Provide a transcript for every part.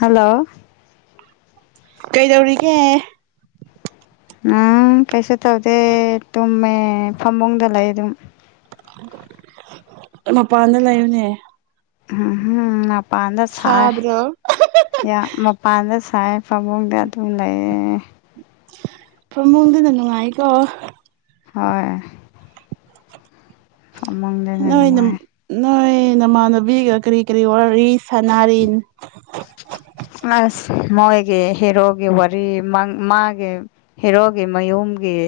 hello ꯀꯩꯗꯧꯔꯤꯒꯦ ꯎꯝ ꯀꯩꯁꯨ ꯇꯧꯗꯦ ꯇꯨꯝꯃꯦ ꯐꯝꯕꯨꯡꯗ ꯂꯩ ꯑꯗꯨꯝ ꯃꯄꯥꯟꯗ ꯂꯩꯌꯨꯅꯦ ꯎꯝꯝ ꯃꯄꯥꯟꯗ ꯁꯥꯏ ꯁꯥꯗ꯭ꯔꯣ ꯃꯄꯥꯟꯗ ꯇꯥꯏ ꯄꯕꯣꯛꯗ ꯇꯃꯤ ꯂꯩꯌꯦ ꯄꯃꯨꯗꯨꯗ ꯅꯨꯡꯉꯥꯏꯀꯣ ꯍꯣꯏ ꯐꯃꯥꯡꯗꯅ ꯅꯣꯏꯅ ꯅꯨꯡꯉꯥꯏ ꯅꯣꯏ ꯅꯃꯥꯟꯅꯕꯤꯒ ꯀꯔꯤ ꯀꯔꯤ ꯋꯥꯔꯤꯂꯤ ꯁꯥꯟꯅꯥꯔꯤꯟ ꯑꯁ ꯃꯣꯏꯒꯤ ꯍꯤꯔꯣꯒꯤ ꯋꯥꯔꯤ ꯃꯥꯒꯤ ꯍꯤꯔꯣꯒꯤ ꯃꯌꯨꯝ ꯒꯤ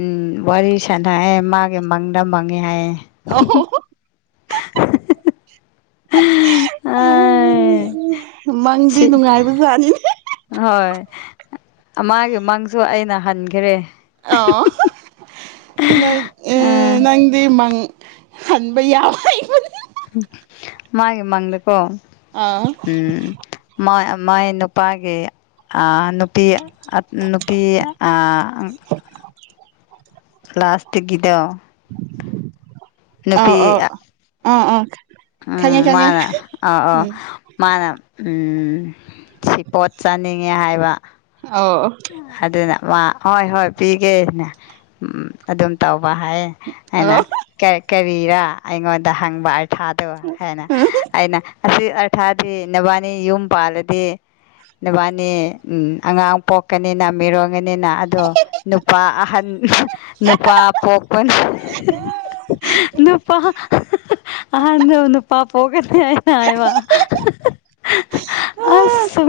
ꯎꯝ ꯋꯥꯔꯤ ꯁꯥꯟꯅꯑꯦ ꯃꯥꯒꯤ ꯃꯪꯗ ꯃꯪꯉꯦ ꯍꯥꯏꯌꯦꯦ ꯑ ꯑꯩ ꯃꯪꯗꯤ ꯁꯤ ꯅꯨꯡꯉꯥꯏꯕꯖꯥꯠꯅꯤ ꯍꯣꯏ ꯃꯥꯒꯤ ꯃꯪꯁꯨ ꯑꯩꯅ ꯍꯟꯈꯔꯦ ꯑꯥꯎ ꯅꯣꯏ ꯑ ꯑꯥ ꯉꯗ ꯗꯤ ꯃꯡ ꯍꯟꯕ ꯌꯥꯝ ꯍꯥꯏꯕꯅꯤ ꯃꯥꯒꯤ ꯃꯥꯡꯗꯀꯣ ꯑꯥ ꯑꯧ ꯎꯝ ꯃꯥ ꯃꯥꯏ ꯅꯨꯄꯥꯒꯤ ꯑ ꯅꯨ ꯅꯨꯄꯤ ꯑꯠ ꯅꯨꯄꯤ ꯑꯥ ꯄꯂꯥꯁꯇꯤꯛ ꯀꯤꯗꯣ ꯑ ꯑ ꯑ ꯑ ꯎꯝ ꯃꯥꯅ ꯑ ꯑ ꯃꯥꯅ ꯎꯝ ꯁꯤ ꯄꯣꯠ ꯆꯥꯅꯤꯡꯉꯦ ꯍꯥꯏꯕ ꯑꯣ ꯑꯗꯨꯅ ꯃꯥ ꯍꯣꯏ ꯍꯣꯏ ꯄꯤꯒꯦꯅꯦ ꯎꯝ ꯑꯗꯨꯝ ꯇꯧ ꯕꯥꯍꯥꯏ ꯑꯩꯟ ꯑꯣ ꯀꯥ ꯀꯔꯤꯔ ꯑꯩꯉꯣꯟꯗ ꯍꯪꯕ ꯊꯥꯗꯕ ꯍꯥꯏꯅ ꯑꯩꯅ ꯑꯁꯤ ꯑꯔꯊꯥꯗꯤ ꯅꯕꯥꯅꯤ ꯌꯨꯝ ꯄꯥꯜꯂꯗꯤ ꯅꯕꯥꯅꯤ ꯑꯉꯥꯡ ꯄꯣꯛ ꯄꯀꯅꯤꯅ ꯃꯤꯔꯣꯟꯒꯅꯤꯅ ꯑꯗꯣ ꯅꯨꯄꯥ ꯑꯍꯟ ꯅꯨꯄꯥ ꯄꯣꯛꯄ ꯅꯨꯄꯥ ꯑꯅ ꯅꯨꯄꯥ ꯄꯒꯅꯤ ꯑꯩꯅꯥ ꯍꯥꯌꯕꯥ ꯑꯁ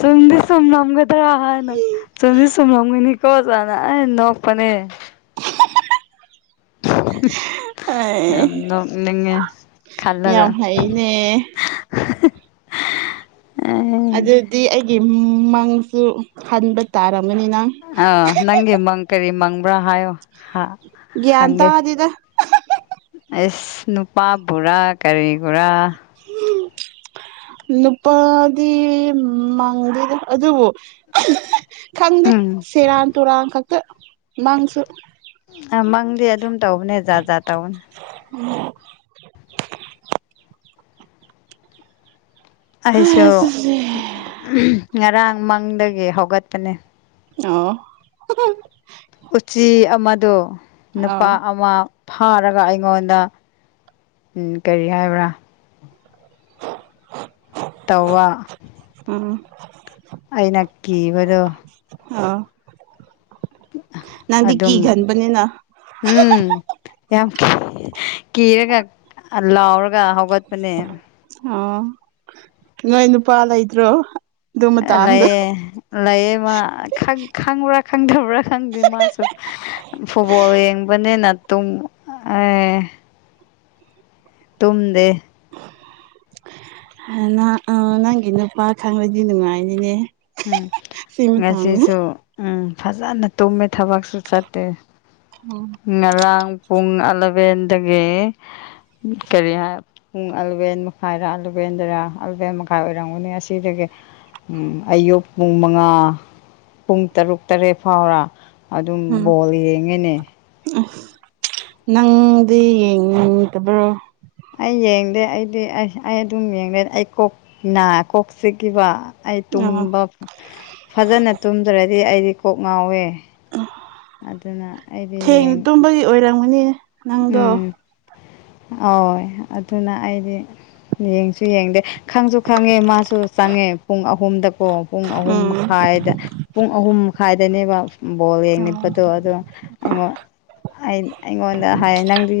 ꯆꯨꯝꯗꯤ ꯆꯨꯝꯝꯒꯗ꯭ꯔꯥ ꯍꯥꯏꯅ ꯆꯨꯃꯗꯤ ꯆꯨꯝꯃꯒꯅꯤ ꯀꯣꯖꯅ ꯑꯩꯅꯥ ꯅꯄꯅꯦ [inaudible] ꯌꯥꯝ ꯑꯩ ꯅꯣꯛꯅꯤꯡꯉꯧ ꯈꯜꯂꯒ ꯌꯥꯝ [inaudible] ꯍꯩꯅꯦ ꯑꯦ ꯑꯗꯨꯗꯤ ꯑꯩꯒꯤ ꯃꯪꯁꯨ ꯍꯟꯕ ꯇꯥꯔ ꯑ ꯅꯡꯒꯤ ꯃꯡ ꯀꯔꯤ ꯃꯡꯕ꯭ꯔꯥ ꯍꯥꯏꯌꯣ ꯍꯥ ꯒ꯭ꯌꯥꯟ ꯍꯡꯒꯦ ꯇꯥꯗꯦꯗ ꯏꯁ ꯅꯨꯄꯥ ꯕꯣꯔꯥ ꯀꯔꯤꯒꯨꯔꯥ ꯅꯨꯄꯥꯗꯤ ꯃꯥꯡꯗꯦꯗ ꯑꯗꯨꯕꯨ ꯈꯪꯗꯦ ꯎꯝ ꯁꯦꯔꯥꯟ ꯇꯨꯔꯥꯟ ꯈꯛꯇ ꯃꯪꯁꯨ ꯑ ꯃꯪꯗꯤ ꯑꯗꯨꯝ ꯇꯧꯕꯅꯦ ꯖꯥꯠ ꯖꯥꯠ ꯇꯧꯅꯦ ꯎꯝ ꯑꯩꯁꯨ ꯉꯔꯥꯡ ꯃꯪꯗꯒꯤ ꯍꯧꯒꯠꯄꯅꯦ ꯑꯣ ꯎꯆꯤ ꯑꯃꯗꯣ ꯑꯥ ꯅꯨꯄꯥ ꯑꯃ ꯐꯥꯔꯒ ꯑꯩꯉꯣꯟꯗ ꯀꯔꯤ ꯍꯥꯏꯕ꯭ꯔꯥ [inaudible] ꯇꯋꯥ [inaudible] ꯑꯩꯅꯥ ꯀꯤꯕꯗꯨ ꯑꯥ ꯅꯪꯗꯤ ꯑꯗꯨꯝ ꯀꯤꯒꯟꯕꯅꯤꯅ ꯎꯝ ꯌꯥꯝ ꯀꯤꯔꯒ ꯂꯥꯎꯔꯒ ꯍꯧꯒꯠꯄꯅꯦ ꯑꯣ ꯅꯣꯏ ꯅꯨꯄꯥ ꯂꯩꯠꯔꯤ ꯂꯩꯌꯦ ꯂꯩꯌꯦ ꯃꯥ ꯈꯪꯕ꯭ꯔꯥ ꯈꯪꯗꯕ꯭ꯔꯥ ꯈꯪꯗꯦ ꯃꯥꯁꯨ ꯐꯨꯠꯕꯣꯜ ꯌꯦꯡꯕꯅꯤꯅꯥ ꯇꯨ ꯑ ꯌꯨꯝꯗꯦ ꯅꯪꯒꯤ ꯅꯨꯄꯥ ꯈꯪꯕꯗꯤ ꯅꯨꯡꯉꯥꯏꯅꯤꯅꯦ ꯎꯝ ꯁꯤ ꯃꯇꯥꯡꯗ ꯉꯁꯤꯁꯨ ꯎꯝ ꯐꯖꯅ ꯇꯨꯝꯃꯦ ꯊꯕꯛꯁꯨ ꯆꯠꯇꯦ ꯉꯔꯥꯡ ꯄꯨꯡ ꯑꯂꯚꯦꯟꯗꯒꯤ ꯀꯔꯤ ꯍꯥꯏ ꯄꯨꯡ ꯑꯂꯚꯦꯟ ꯃꯈꯥꯏꯔ ꯑꯦꯂꯚꯦꯟꯗꯔ ꯑꯂꯚꯦꯟ ꯃꯈꯥꯏ ꯑꯣꯏꯔꯝꯒꯅꯤ ꯑꯁꯤꯗꯒꯤ ꯎꯝ ꯑꯌꯨꯛ ꯄꯨꯡ ꯃꯉꯥ ꯄꯨꯡ ꯇꯔꯨꯛ ꯇꯔꯦꯠ ꯐꯥꯎꯔ ꯑꯗꯨꯝ ꯕꯣꯜ ꯌꯦꯡꯉꯅꯦ ꯑꯁ ꯅꯪꯗꯤ ꯌꯦꯡꯅꯤꯡꯗꯕ꯭ꯔꯣ ꯑꯩ ꯌꯦꯡꯗꯦ ꯑꯩꯗꯤ ꯑꯩ ꯑꯗꯨꯝ ꯌꯦꯡꯗꯦ ꯑꯩ ꯀꯣꯛꯀꯤꯅ ꯀꯣꯛ ꯆꯈꯤꯕ ꯑꯩ ꯑꯣ ꯇꯨꯝꯕ ꯐꯖꯅ ꯇꯨꯝꯗ꯭ꯔꯗꯤ ꯑꯩꯗꯤ ꯀꯣꯛ ꯉꯥꯎꯋꯦ ꯑꯗꯨꯅ ꯑꯩꯗꯤ ꯅꯪꯒꯣ ꯍ ꯑꯗꯨꯅ ꯑꯩꯗꯤ ꯌꯦꯡꯁꯨ ꯌꯦꯡꯗꯦ ꯈꯪꯁꯨ ꯈꯪꯉꯦ ꯃꯥꯁꯨ ꯆꯪꯉꯦ ꯄꯨꯡ ꯑꯍꯨꯝꯗ ꯑꯣ ꯄꯨꯡ ꯑꯍꯨꯝ ꯎꯝ ꯃꯈꯥꯏꯗ ꯄꯨꯡ ꯑꯍꯨꯝ ꯃꯈꯥꯏꯗꯅꯦꯕ ꯕꯣꯜ ꯌꯦꯡꯅꯤꯡꯕꯗꯣ ꯑꯗꯨꯣꯉꯣꯟ ꯑꯩꯉꯣꯟꯗ ꯑꯦ ꯅꯪꯗꯤ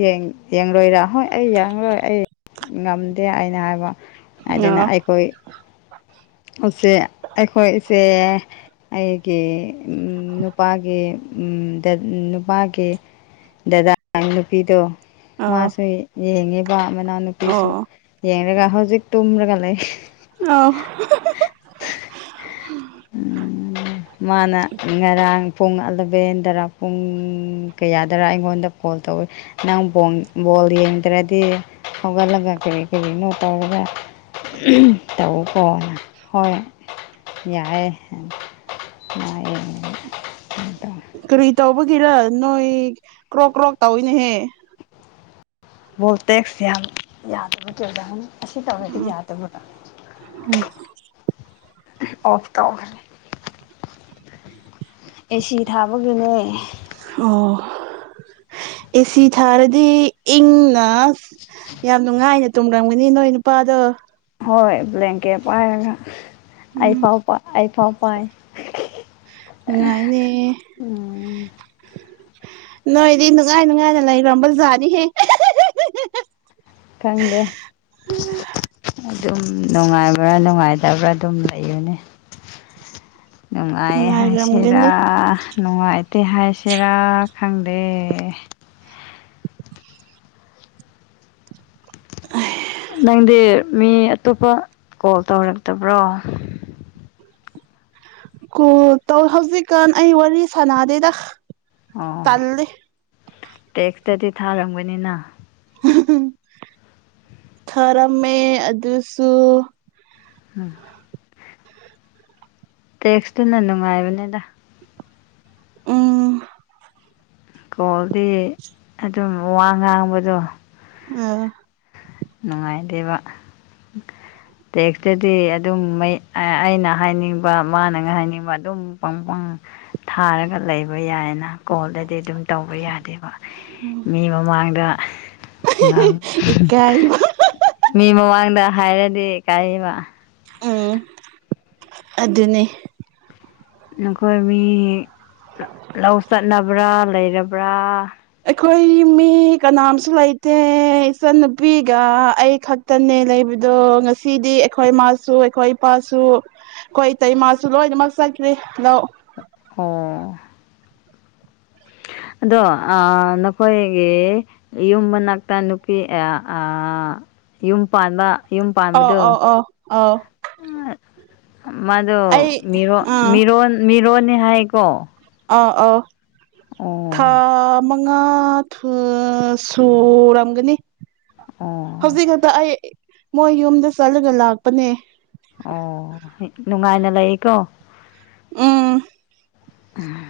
ꯌꯦꯡꯂꯣꯏꯔꯥ ꯍꯣꯏ ꯑꯩ ꯌꯦꯡꯂꯣꯏ ꯑꯩ ꯉꯝꯗꯦ ꯑꯩꯅ ꯍꯥꯏꯕ ꯑꯗꯨꯅ ꯑꯣ ꯑꯩꯈꯣꯏ ꯎꯆꯦ ꯑꯩꯈꯣꯏꯁꯦ ꯑꯩꯒꯤ ꯅꯨꯄꯥꯒꯤ ꯅꯨꯄꯥꯒꯤ ꯗꯗꯥ ꯑꯉꯥꯡ ꯅꯨꯄꯤꯗꯣ ꯑꯣ ꯃꯥꯁꯨ ꯌꯦꯡꯉꯤꯕ ꯃꯅꯥꯎꯅꯨꯄꯤꯁꯨ ꯑꯣ ꯌꯦꯡꯂꯡꯒ ꯍꯧꯖꯤꯛ ꯇꯨꯝꯔꯒ ꯂꯩ ꯑꯥꯎ ꯎꯝ ꯃꯥꯅ ꯉꯔꯥꯡ ꯄꯨꯡ ꯑꯂꯚꯦꯟꯗꯔ ꯄꯨꯡ ꯀꯌꯥꯗꯔ ꯑꯩꯉꯣꯟꯗ ꯕꯣꯜ ꯇꯧꯋꯤ ꯅꯪ ꯕꯣꯜ ꯌꯦꯡꯗ꯭ꯔꯗꯤ ꯍꯧꯒꯠꯂꯒ ꯀꯔꯤ ꯀꯔꯤꯅꯣ ꯇꯧꯔꯒ ꯇꯕꯨ ꯀꯣꯅ ꯍꯣꯏ ꯌꯥꯏꯑꯦ ꯃꯥꯅꯨꯡꯥꯏ ꯇꯧ ꯀꯔꯤ ꯇꯧꯕꯒꯤꯔ ꯅꯣꯏ ꯀ꯭ꯔꯣꯛ ꯀ꯭ꯔꯣꯛ ꯇꯧꯏꯤꯅꯦꯍꯦ [unintelligible] ꯌꯥꯝ [unintelligible] ꯁꯤ ꯇꯃꯦꯗꯤ ꯎꯝ ꯌꯥꯗꯕꯣ ꯎꯝ ꯑꯣꯐ ꯇꯅꯤ ꯑꯦꯁꯤ ꯊꯥꯕꯒꯤꯅꯦ ꯑꯣ ꯑꯦꯁꯤ ꯊꯥꯔꯗꯤ ꯏꯪꯅ ꯌꯥꯝ ꯅꯨꯡꯉꯥꯏꯅ ꯇꯨꯝꯔꯪꯒꯅꯤ ꯅꯣꯏ ꯅꯨꯄꯥꯗꯣ ꯍꯣꯏ ꯕ꯭ꯂꯦꯡꯀꯦꯠ ꯄꯥꯏꯔꯒ ꯑꯩ ꯎꯝ ꯐꯥꯎ ꯑꯩ ꯐꯥꯎ ꯄꯥꯏ ꯉꯅꯨꯡꯉꯥꯏꯗ ꯎꯝ ꯅꯣꯏꯗꯤ ꯅꯨꯡꯉꯥꯏ ꯅꯨꯡꯉꯥꯏꯅ ꯂꯩꯈꯝꯕꯖꯥꯅꯤꯍꯦ ꯈꯪꯗꯦ ꯑꯗꯨꯝ ꯅꯨꯡꯉꯥꯏꯕ꯭ꯔꯥ ꯅꯨꯡꯉꯥꯏꯇꯕ꯭ꯔꯥ ꯑꯗꯨꯝ ꯂꯩꯕꯅꯦ ꯅꯨꯡꯉꯥꯏ ꯍꯥꯏꯁꯦꯔꯥ ꯅꯨꯡꯉꯥꯏꯔꯝꯒꯅꯤ ꯅꯨꯡꯉꯥꯏ ꯇꯦ ꯍꯥꯏꯁꯤꯔꯥ ꯈꯪꯗꯦ [unintelligible] ꯅꯪꯗꯤ ꯃꯤ ꯑꯇꯣꯞꯄ ꯀꯣꯜ ꯇꯧꯔꯛꯇꯕ꯭ꯔꯣ ꯀꯣꯜ ꯇꯧ ꯍꯧꯖꯤꯛꯀꯥꯟ ꯑꯩ ꯋꯥꯔꯤ ꯁꯥꯟꯅꯗꯦꯗ ꯑꯣ ꯇꯜꯂꯦ ꯇꯦꯛꯁꯇꯗꯤ ꯊꯥꯔꯝꯒꯅꯤꯅ ꯈꯔꯝꯃꯦ ꯑꯗꯨꯁꯨ ꯎꯝ ꯇꯦꯛꯁꯇꯨꯅ ꯅꯨꯡꯉꯥꯏꯕꯅꯦꯗ ꯎꯝ ꯀꯣꯜꯗꯤ ꯑꯗꯨꯝ ꯋꯥ ꯉꯥꯡꯕꯗꯣ ꯎꯝ ꯅꯨꯡꯉꯥꯏꯗꯦꯕ ꯇꯦꯛꯁꯇꯗꯤ ꯑꯗꯨꯝ ꯑꯩꯅ ꯍꯥꯏꯅꯤꯡꯕ ꯃꯥꯅ ꯍꯥꯏꯅꯤꯡꯕ ꯑꯗꯨꯝ ꯄ ꯊꯥꯔꯒ ꯂꯩꯕ ꯌꯥꯏꯅ ꯀꯣꯜꯗꯗꯤ ꯑꯗꯨꯝ ꯇꯧꯕ ꯌꯥꯗꯦꯕ ꯃꯤ ꯃꯃꯥꯡꯗ ꯏꯀꯥꯏꯕ ꯃꯤ ꯃꯃꯥꯡꯗ ꯍꯥꯏꯔꯗꯤ ꯀꯥꯏꯕ ꯎꯝ ꯑꯗꯨꯅꯤ ꯅꯈꯣꯏ ꯃꯤ ꯂꯧ ꯆꯠꯅꯕ꯭ꯔꯥ ꯂꯩꯔꯕ꯭ꯔꯥ ꯑꯩꯈꯣꯏ ꯃꯤ ꯀꯅꯥꯝꯁꯨ ꯂꯩꯇꯦ ꯏꯆꯟꯅꯨꯄꯤꯒ ꯑꯩ ꯈꯛꯇꯅꯦ ꯂꯩꯕ ꯑꯗꯣ ꯉꯁꯤꯗꯤ ꯑꯩꯈꯣꯏ ꯏꯃꯥꯁꯨ ꯑꯩꯈꯣꯏ ꯏꯄꯥꯁꯨ ꯑꯩꯈꯣꯏ ꯏꯇꯩ ꯏꯃꯥꯁꯨ ꯂꯣꯏꯅꯃꯛ ꯆꯠꯈ꯭ꯔꯦ ꯂꯧ ꯑꯣ [inaudible] ꯑꯗꯣ ꯅꯈꯣꯏꯒꯤ ꯌꯨꯝ ꯃꯅꯥꯛꯇ ꯅꯨꯨꯄꯤ ꯑꯦ ꯑꯥ ꯌꯨꯝ ꯄꯥꯟꯕ ꯌꯨꯝ ꯑꯣ ꯑꯣ ꯄꯥꯟꯕꯗꯣ ꯑꯣ ꯑꯣ ꯃꯥꯗꯣ ꯃꯤ ꯑꯥ ꯃꯤꯔꯣꯟ ꯃꯤꯔꯣꯟꯅꯤ ꯍꯥꯏꯀꯣ ꯑꯥ ꯑꯥ ꯊꯥ ꯑꯣ ꯉꯥ ꯊꯨ ꯁꯨꯔꯝꯒꯅꯤ ꯑꯣ ꯍꯧꯖꯤꯛ ꯈꯛꯇ ꯑꯩ ꯃꯣꯏ ꯌꯨꯝꯗ ꯆꯠꯂꯒ ꯂꯥꯛꯄꯅꯦ ꯑꯣ ꯅꯨꯡꯉꯥꯏꯅ ꯂꯩꯀꯣ ꯎꯝ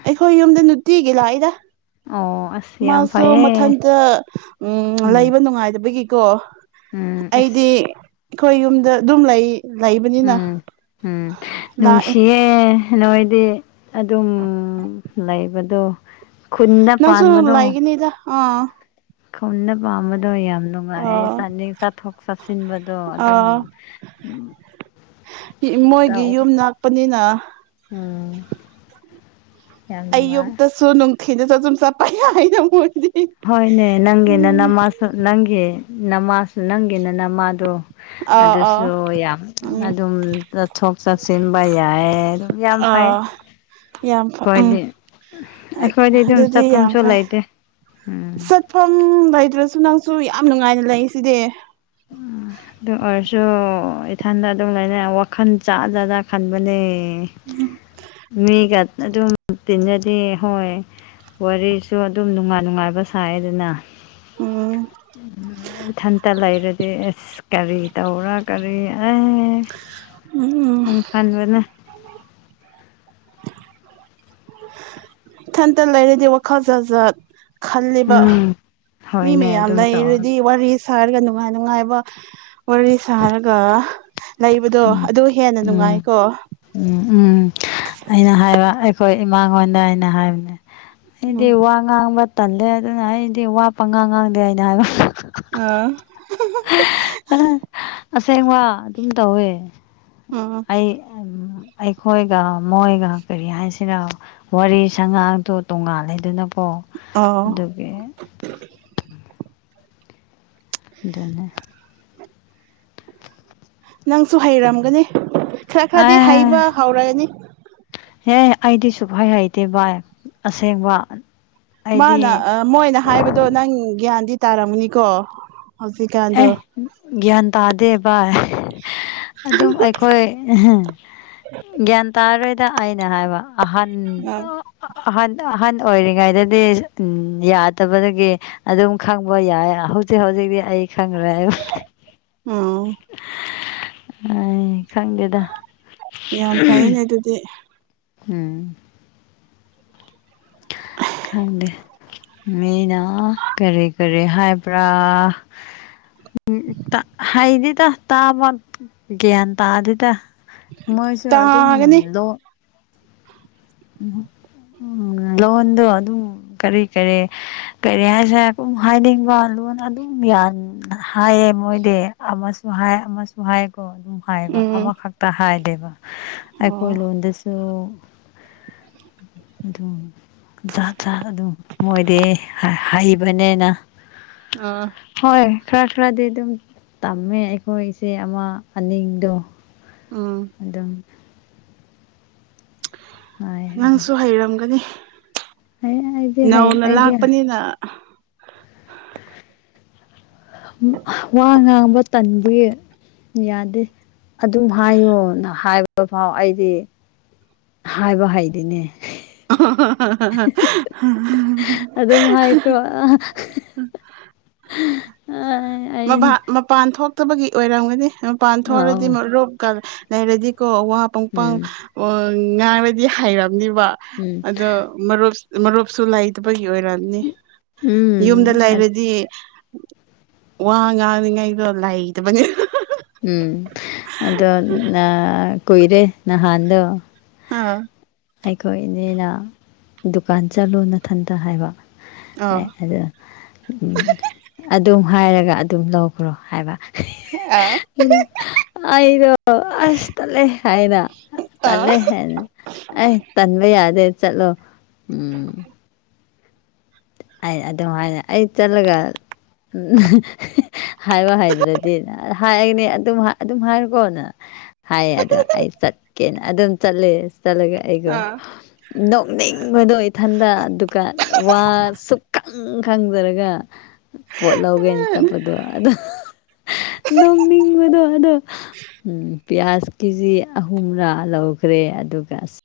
ꯑꯩꯈꯣꯏ ꯌꯨꯝꯗ ꯅꯨꯡꯇꯤꯒꯤ ꯂꯥꯛꯏꯗ ꯑꯣ ꯑꯁ ꯌꯥꯝ ꯃꯥꯁꯨ ꯐꯩꯌꯦ ꯃꯊꯟꯇ ꯎꯝ ꯂꯩꯕ ꯅꯨꯡꯉꯥꯏꯇꯕꯒꯤꯀꯣ ꯎꯝ ꯑꯩꯗꯤ ꯑꯁ ꯑꯩꯈꯣꯏ ꯌꯨꯝꯗ ꯑꯗꯨꯝ ꯂꯩ ꯂꯩꯕꯅꯤꯅ ꯎꯝ ꯎꯝ ꯂꯥꯛꯑꯦ ꯅꯨꯡꯁꯤꯌꯦ ꯅꯣꯏꯗꯤ ꯑꯗꯨꯝ ꯂꯩꯕꯗꯣ ꯈꯨꯟꯅ ꯅꯪꯁꯨ ꯄꯥꯟꯕꯗꯣ ꯂꯩꯒꯅꯤꯗ ꯑꯥ ꯈꯨꯟꯗ ꯄꯥꯟꯕꯗꯣ ꯑꯗꯣ ꯌꯥꯝ ꯅꯨꯡꯉꯥꯏꯌꯦ ꯑꯥ ꯆꯥꯅꯤꯡ ꯆꯠꯊꯣꯛ ꯆꯠꯁꯤꯟꯕꯗꯣ ꯑꯗꯨꯝ ꯑꯥ ꯃꯣꯏꯒꯤ ꯇꯧ ꯌꯨꯝ ꯉꯛꯄꯅꯤꯅ ꯎꯝ ꯌꯥꯝ ꯅꯨꯡꯉꯥꯏ ꯑꯌꯨꯛꯇꯁꯨ ꯅꯨꯡꯊꯤꯅꯁꯨ ꯑꯗꯨꯨꯝ ꯆꯠꯄ ꯌꯥ ꯍꯥꯏꯅ ꯃꯣꯏꯁꯤꯗꯤ ꯍꯣꯏꯅꯦ ꯅꯪꯒꯤꯅ ꯅꯃꯥꯁꯨ ꯅꯪꯒꯤ ꯅꯃꯥꯁꯨ ꯅꯪꯒꯤꯅ ꯅꯃꯥꯗꯣ ꯑꯥ ꯑꯥ ꯑꯗꯨꯁꯨ ꯌꯥꯝ ꯎꯝ ꯑꯗꯨꯝ ꯆꯠꯊꯣꯛ ꯆꯠꯁꯤꯟꯕ ꯌꯥꯏ ꯌꯥꯝ ꯐꯩ ꯑꯥ ꯌꯥꯝ ꯐꯩ ꯎꯝ ꯑꯩꯈꯣꯏꯗꯤ ꯑꯩꯈꯣꯏꯗꯤ ꯑꯗꯨꯝ ꯑꯗꯨꯗꯤ ꯌꯥꯝ ꯆꯥꯐꯝꯁꯨ ꯐꯩ ꯂꯩꯇꯦ ꯎꯝ ꯆꯠꯐꯝ ꯂꯩꯇ꯭ꯔꯁꯨ ꯅꯪꯁꯨ ꯌꯥꯝ ꯅꯨꯡꯉꯥꯏꯅ ꯂꯩ ꯁꯤꯗꯤ ꯎꯝ ꯑꯗꯨ ꯑꯣꯏꯔꯁꯨ ꯏꯊꯟꯗ ꯑꯗꯨꯝ ꯂꯩꯅ ꯋꯥꯈꯜ ꯖꯠꯖꯥꯠ ꯈꯟꯕꯅꯦ ꯎꯝ ꯃꯤꯒ ꯑꯗꯨꯝ ꯇꯤꯖꯗ ꯍꯣꯏ ꯋꯥꯔꯤꯁꯨ ꯑꯗꯨꯝ ꯅꯨꯡꯉꯥꯏ ꯅꯨꯡꯉꯥꯏꯕ ꯁꯥꯏ ꯑꯗꯨꯅ ꯎꯝ ꯎꯝ ꯏꯊꯟꯇ ꯂꯩꯔꯗꯤ ꯑ ꯑꯁ ꯀꯔꯤ ꯇꯧꯔ ꯀꯔꯤ ꯑꯦ ꯎꯝ ꯈꯟꯕꯅꯦ ꯏꯊꯟꯇ ꯂꯩꯔꯗꯤ ꯋꯥꯈꯜ ꯖꯥꯠꯖꯥꯠ ꯈꯜꯂꯤꯕ ꯎꯝ ꯃꯤ ꯍꯣꯏꯅꯦ ꯃꯌꯥꯝ ꯑꯗꯨꯝ ꯇꯧꯔ ꯂꯩꯔꯗꯤ ꯋꯥꯔꯤ ꯁꯥꯔꯒ ꯅꯨꯡꯉꯥꯏ ꯅꯨꯡꯉꯥꯏꯕ ꯋꯥꯔꯤ ꯁꯥꯔꯒ ꯂꯩꯕꯗꯣ ꯎꯝ ꯑꯗꯨ ꯍꯦꯟꯅ ꯎꯝ ꯅꯨꯡꯉꯥꯏꯀꯣ ꯎꯝ ꯎꯝ ꯑꯩꯅ ꯍꯥꯏꯕ ꯑꯩꯈꯣꯏ ꯏꯃꯥꯡꯉꯣꯟꯗ ꯑꯩꯅ ꯍꯥꯏꯕꯅꯦ ꯑꯩꯗꯤ ꯎꯝ ꯋꯥ ꯉꯥꯡꯕ ꯇꯜꯂꯦ ꯑꯗꯨꯅ ꯑꯩꯗꯤ ꯋꯥꯠꯄ ꯉꯥꯡ ꯉꯥꯡꯗꯦ ꯍꯥꯏꯅ ꯍꯥꯏꯕ ꯑꯥ ꯑꯁꯦꯡꯕ ꯑꯗꯨꯝ ꯇꯧꯋꯦ ꯎꯝ ꯑꯩ ꯑꯩꯈꯣꯏꯒ ꯃꯣꯏꯒ ꯀꯔꯤ ꯍꯥꯏꯁꯤꯔ ꯋꯥꯔꯤ ꯁꯉꯥꯡꯗꯣ ꯇꯣꯉꯥꯟꯂꯦꯗꯅꯀꯣ ꯑꯣ ꯑꯣ ꯑꯗꯨꯒꯤ ꯑꯗꯨꯅꯦ ꯅꯪꯁꯨ ꯍꯩꯔꯝꯒꯅꯤ ꯈꯔ ꯈꯔꯗꯤ ꯍꯩꯕ ꯑꯦ ꯍꯧꯔꯒꯅꯤ ꯍꯦ ꯑꯩꯗꯤ ꯁꯨꯐꯩ ꯍꯩꯇꯦ ꯚꯥꯏ ꯑꯁꯦꯡꯕ ꯃꯥꯅ ꯑꯩꯗꯤ ꯃꯣꯏꯅ ꯍꯥꯏꯕꯗꯣ ꯅꯪ ꯒ꯭ꯌꯥꯟꯗꯤ ꯇꯥꯔꯝꯒꯅꯤꯀꯣ ꯍꯧꯖꯤ ꯀꯥꯟꯗꯣ ꯑꯦ ꯒ꯭ꯌꯥꯟ ꯇꯥꯗꯦ ꯑꯗꯨꯝ ꯑꯩꯈꯣꯏ ꯒ꯭ꯌꯥꯟ ꯇꯥꯔꯔꯣꯏ ꯑꯗ ꯑꯩꯅ ꯍꯥꯏꯕ ꯑꯍꯟ ꯑꯥ ꯑꯍꯟ ꯑꯍꯟ ꯑꯣꯏꯔꯤꯉꯩꯗꯗꯤ ꯌꯥꯗꯕꯗꯒꯤ ꯑꯗꯨꯝ ꯈꯪꯕ ꯌꯥꯏ ꯍꯧꯖꯤ ꯍꯧꯖꯤꯗꯤ ꯑꯩ ꯈꯪ꯭ꯔꯦ ꯑꯥ ꯑ ꯈꯪꯒꯦꯗ ꯌꯥꯝ ꯐꯩꯅꯦ ꯑꯗꯨꯗꯤ ꯎꯝ ꯀꯪꯗꯦ ꯃꯤꯅ ꯀꯔꯤ ꯀꯔꯤ ꯍꯥꯏꯕ꯭ꯔꯥ ꯎꯝ ꯍꯩꯗꯤꯗ ꯇꯥꯕ ꯒ꯭ꯌꯥꯟ ꯇꯥꯗꯤꯦꯗ ꯃꯣꯏꯁꯨ ꯑꯗꯨꯝ ꯇꯥꯒꯅꯤ ꯂ ꯎꯝ ꯎ ꯂꯣꯟꯗꯣ ꯑꯗꯨꯝ ꯀꯔꯤ ꯀꯔꯤ ꯀꯔꯤ ꯍꯥꯏꯁꯦ ꯀꯨꯝ ꯍꯥꯏꯅꯤꯡꯕ ꯂꯣꯟ ꯑꯗꯨꯝ ꯌꯥ ꯍꯥꯏꯌꯦ ꯃꯣꯏꯗꯤ ꯑꯃꯁꯨ ꯍꯥꯏ ꯑꯃꯁꯨ ꯍꯥꯏꯌꯦꯀꯣ ꯑꯗꯨꯝ ꯍꯥꯏꯌꯦꯕ ꯎꯝ ꯑꯃꯈꯛꯇ ꯍꯥꯏꯗꯦꯕ ꯑꯣ ꯑꯩꯈꯣꯏ ꯂꯣꯟꯗꯁꯨ ꯑꯗꯨꯝ ꯖꯥꯠ ꯖꯥꯠ ꯑꯗꯨꯝ ꯃꯣꯏꯗꯤ ꯍꯥꯏ ꯍꯩꯕꯅꯤꯅ ꯑꯥ ꯍꯣꯏ ꯈꯔ ꯈꯔꯗꯤ ꯑꯗꯨꯝ ꯇꯝꯃꯦ ꯑꯩꯈꯣꯏ ꯏꯆꯦ ꯑꯃ ꯑꯅꯤꯗꯣ ꯎꯝ ꯑꯗꯨꯝ ꯍꯥꯏ ꯑꯗꯣ ꯅꯪꯁꯨ ꯍꯩꯔꯝꯒꯅꯤ ꯑꯩ ꯑꯩꯗꯤ ꯍꯩ ꯅꯧꯅ ꯑꯩꯗꯤ ꯂꯥꯛꯄꯅꯤꯅ ꯋꯥ ꯉꯥꯡꯕ ꯇꯟꯕꯨꯒꯤ ꯌꯥꯗꯦ ꯑꯗꯨꯝ ꯍꯥꯏꯌꯣꯅ ꯍꯥꯏꯕ ꯐꯥꯎ ꯑꯩꯗꯤ ꯍꯥꯏꯕ ꯍꯥꯏꯩꯗꯤꯅꯦ ꯑꯗꯨꯝ ꯍꯥꯏꯈ꯭ꯔꯣ ꯑ ꯎ ꯑꯩ ꯃꯄꯥꯟ ꯊꯣꯛꯇꯕꯒꯤ ꯑꯣꯏꯔꯝꯒꯅꯤ ꯃꯄꯥꯟ ꯑꯥꯎ ꯊꯣꯛꯑꯗꯤ ꯔꯣꯛꯀ ꯂꯩꯔꯗꯤꯀꯣ ꯋꯥ ꯄꯪꯄꯪ ꯎꯝ ꯉꯥꯡꯔꯗꯤ ꯍꯥꯏꯔꯝꯅꯤꯕ ꯎꯝ ꯑꯗꯣ ꯃꯔꯨꯞ ꯃꯔꯨꯞꯞꯁꯨ ꯂꯩꯇꯕ ꯑꯣꯏꯔꯑꯅꯤ ꯎꯝ ꯌꯨꯝꯗ ꯂꯩꯔꯗꯤ ꯋꯥ ꯉꯥꯡꯅꯤꯉꯩꯗꯣ ꯂꯩꯇꯕꯅꯦ ꯎꯝ ꯀꯏꯔꯦ ꯅꯍꯥꯟꯗ ꯑꯥꯎ ꯑꯩꯈꯣꯏ ꯏꯅꯦꯅ ꯗꯨꯀꯥꯟ ꯆꯠꯂꯨ ꯅꯊꯟꯇ ꯍꯥꯏꯕ ꯑꯥ ꯑꯦ ꯑꯗꯨꯗ ꯎꯝ ꯑꯗꯨꯝ ꯍꯥꯏꯔꯒ ꯑꯗꯨꯝ ꯂꯧꯈ꯭ꯔꯣ ꯍꯥꯏꯕ ꯑ ꯑꯗꯣ ꯑꯁ ꯂꯩꯦ ꯍꯥꯏꯅ ꯑꯥ ꯇꯜꯂꯦ ꯍꯥꯏꯅ ꯑꯩ ꯇꯟꯕ ꯌꯥꯗꯦ ꯆꯠꯂꯣ ꯎꯝ ꯑꯩ ꯑꯗꯨꯝ ꯍꯥꯏꯅ ꯑꯩ ꯆꯠꯂꯒ ꯎꯝ ꯍꯥꯏꯕ ꯍꯥꯏꯗ꯭ꯔꯗꯤ ꯍꯥꯏꯔꯒꯅꯤ ꯑꯗꯨꯝ ꯑꯗꯨꯝ ꯍꯥꯏꯔꯨꯀꯣꯅ ꯍꯥꯏ ꯑꯗꯣ ꯑꯩ ꯆꯠꯀꯦꯅ ꯑꯗꯨꯝ ꯆꯠꯂ ꯆꯠꯂꯒ ꯑꯩꯒꯣ ꯑꯥ ꯅꯣꯛꯅꯤꯡꯕꯗꯣ ꯏꯊꯟꯗ ꯗꯨꯀꯥꯟ ꯋꯥ ꯈꯪ ꯈꯪꯖꯔꯒ ꯄꯣꯠ ꯂꯧꯒꯦꯅ ꯆꯠꯄꯗꯣ ꯑ ꯅꯝ ꯃꯗ ꯑꯗꯣ ꯎꯝ ꯄꯤꯌꯥꯁ ꯀꯦꯖꯤ ꯑꯍꯨꯝꯔꯥ ꯂꯧꯈ꯭ꯔꯦ ꯑꯗꯨꯒ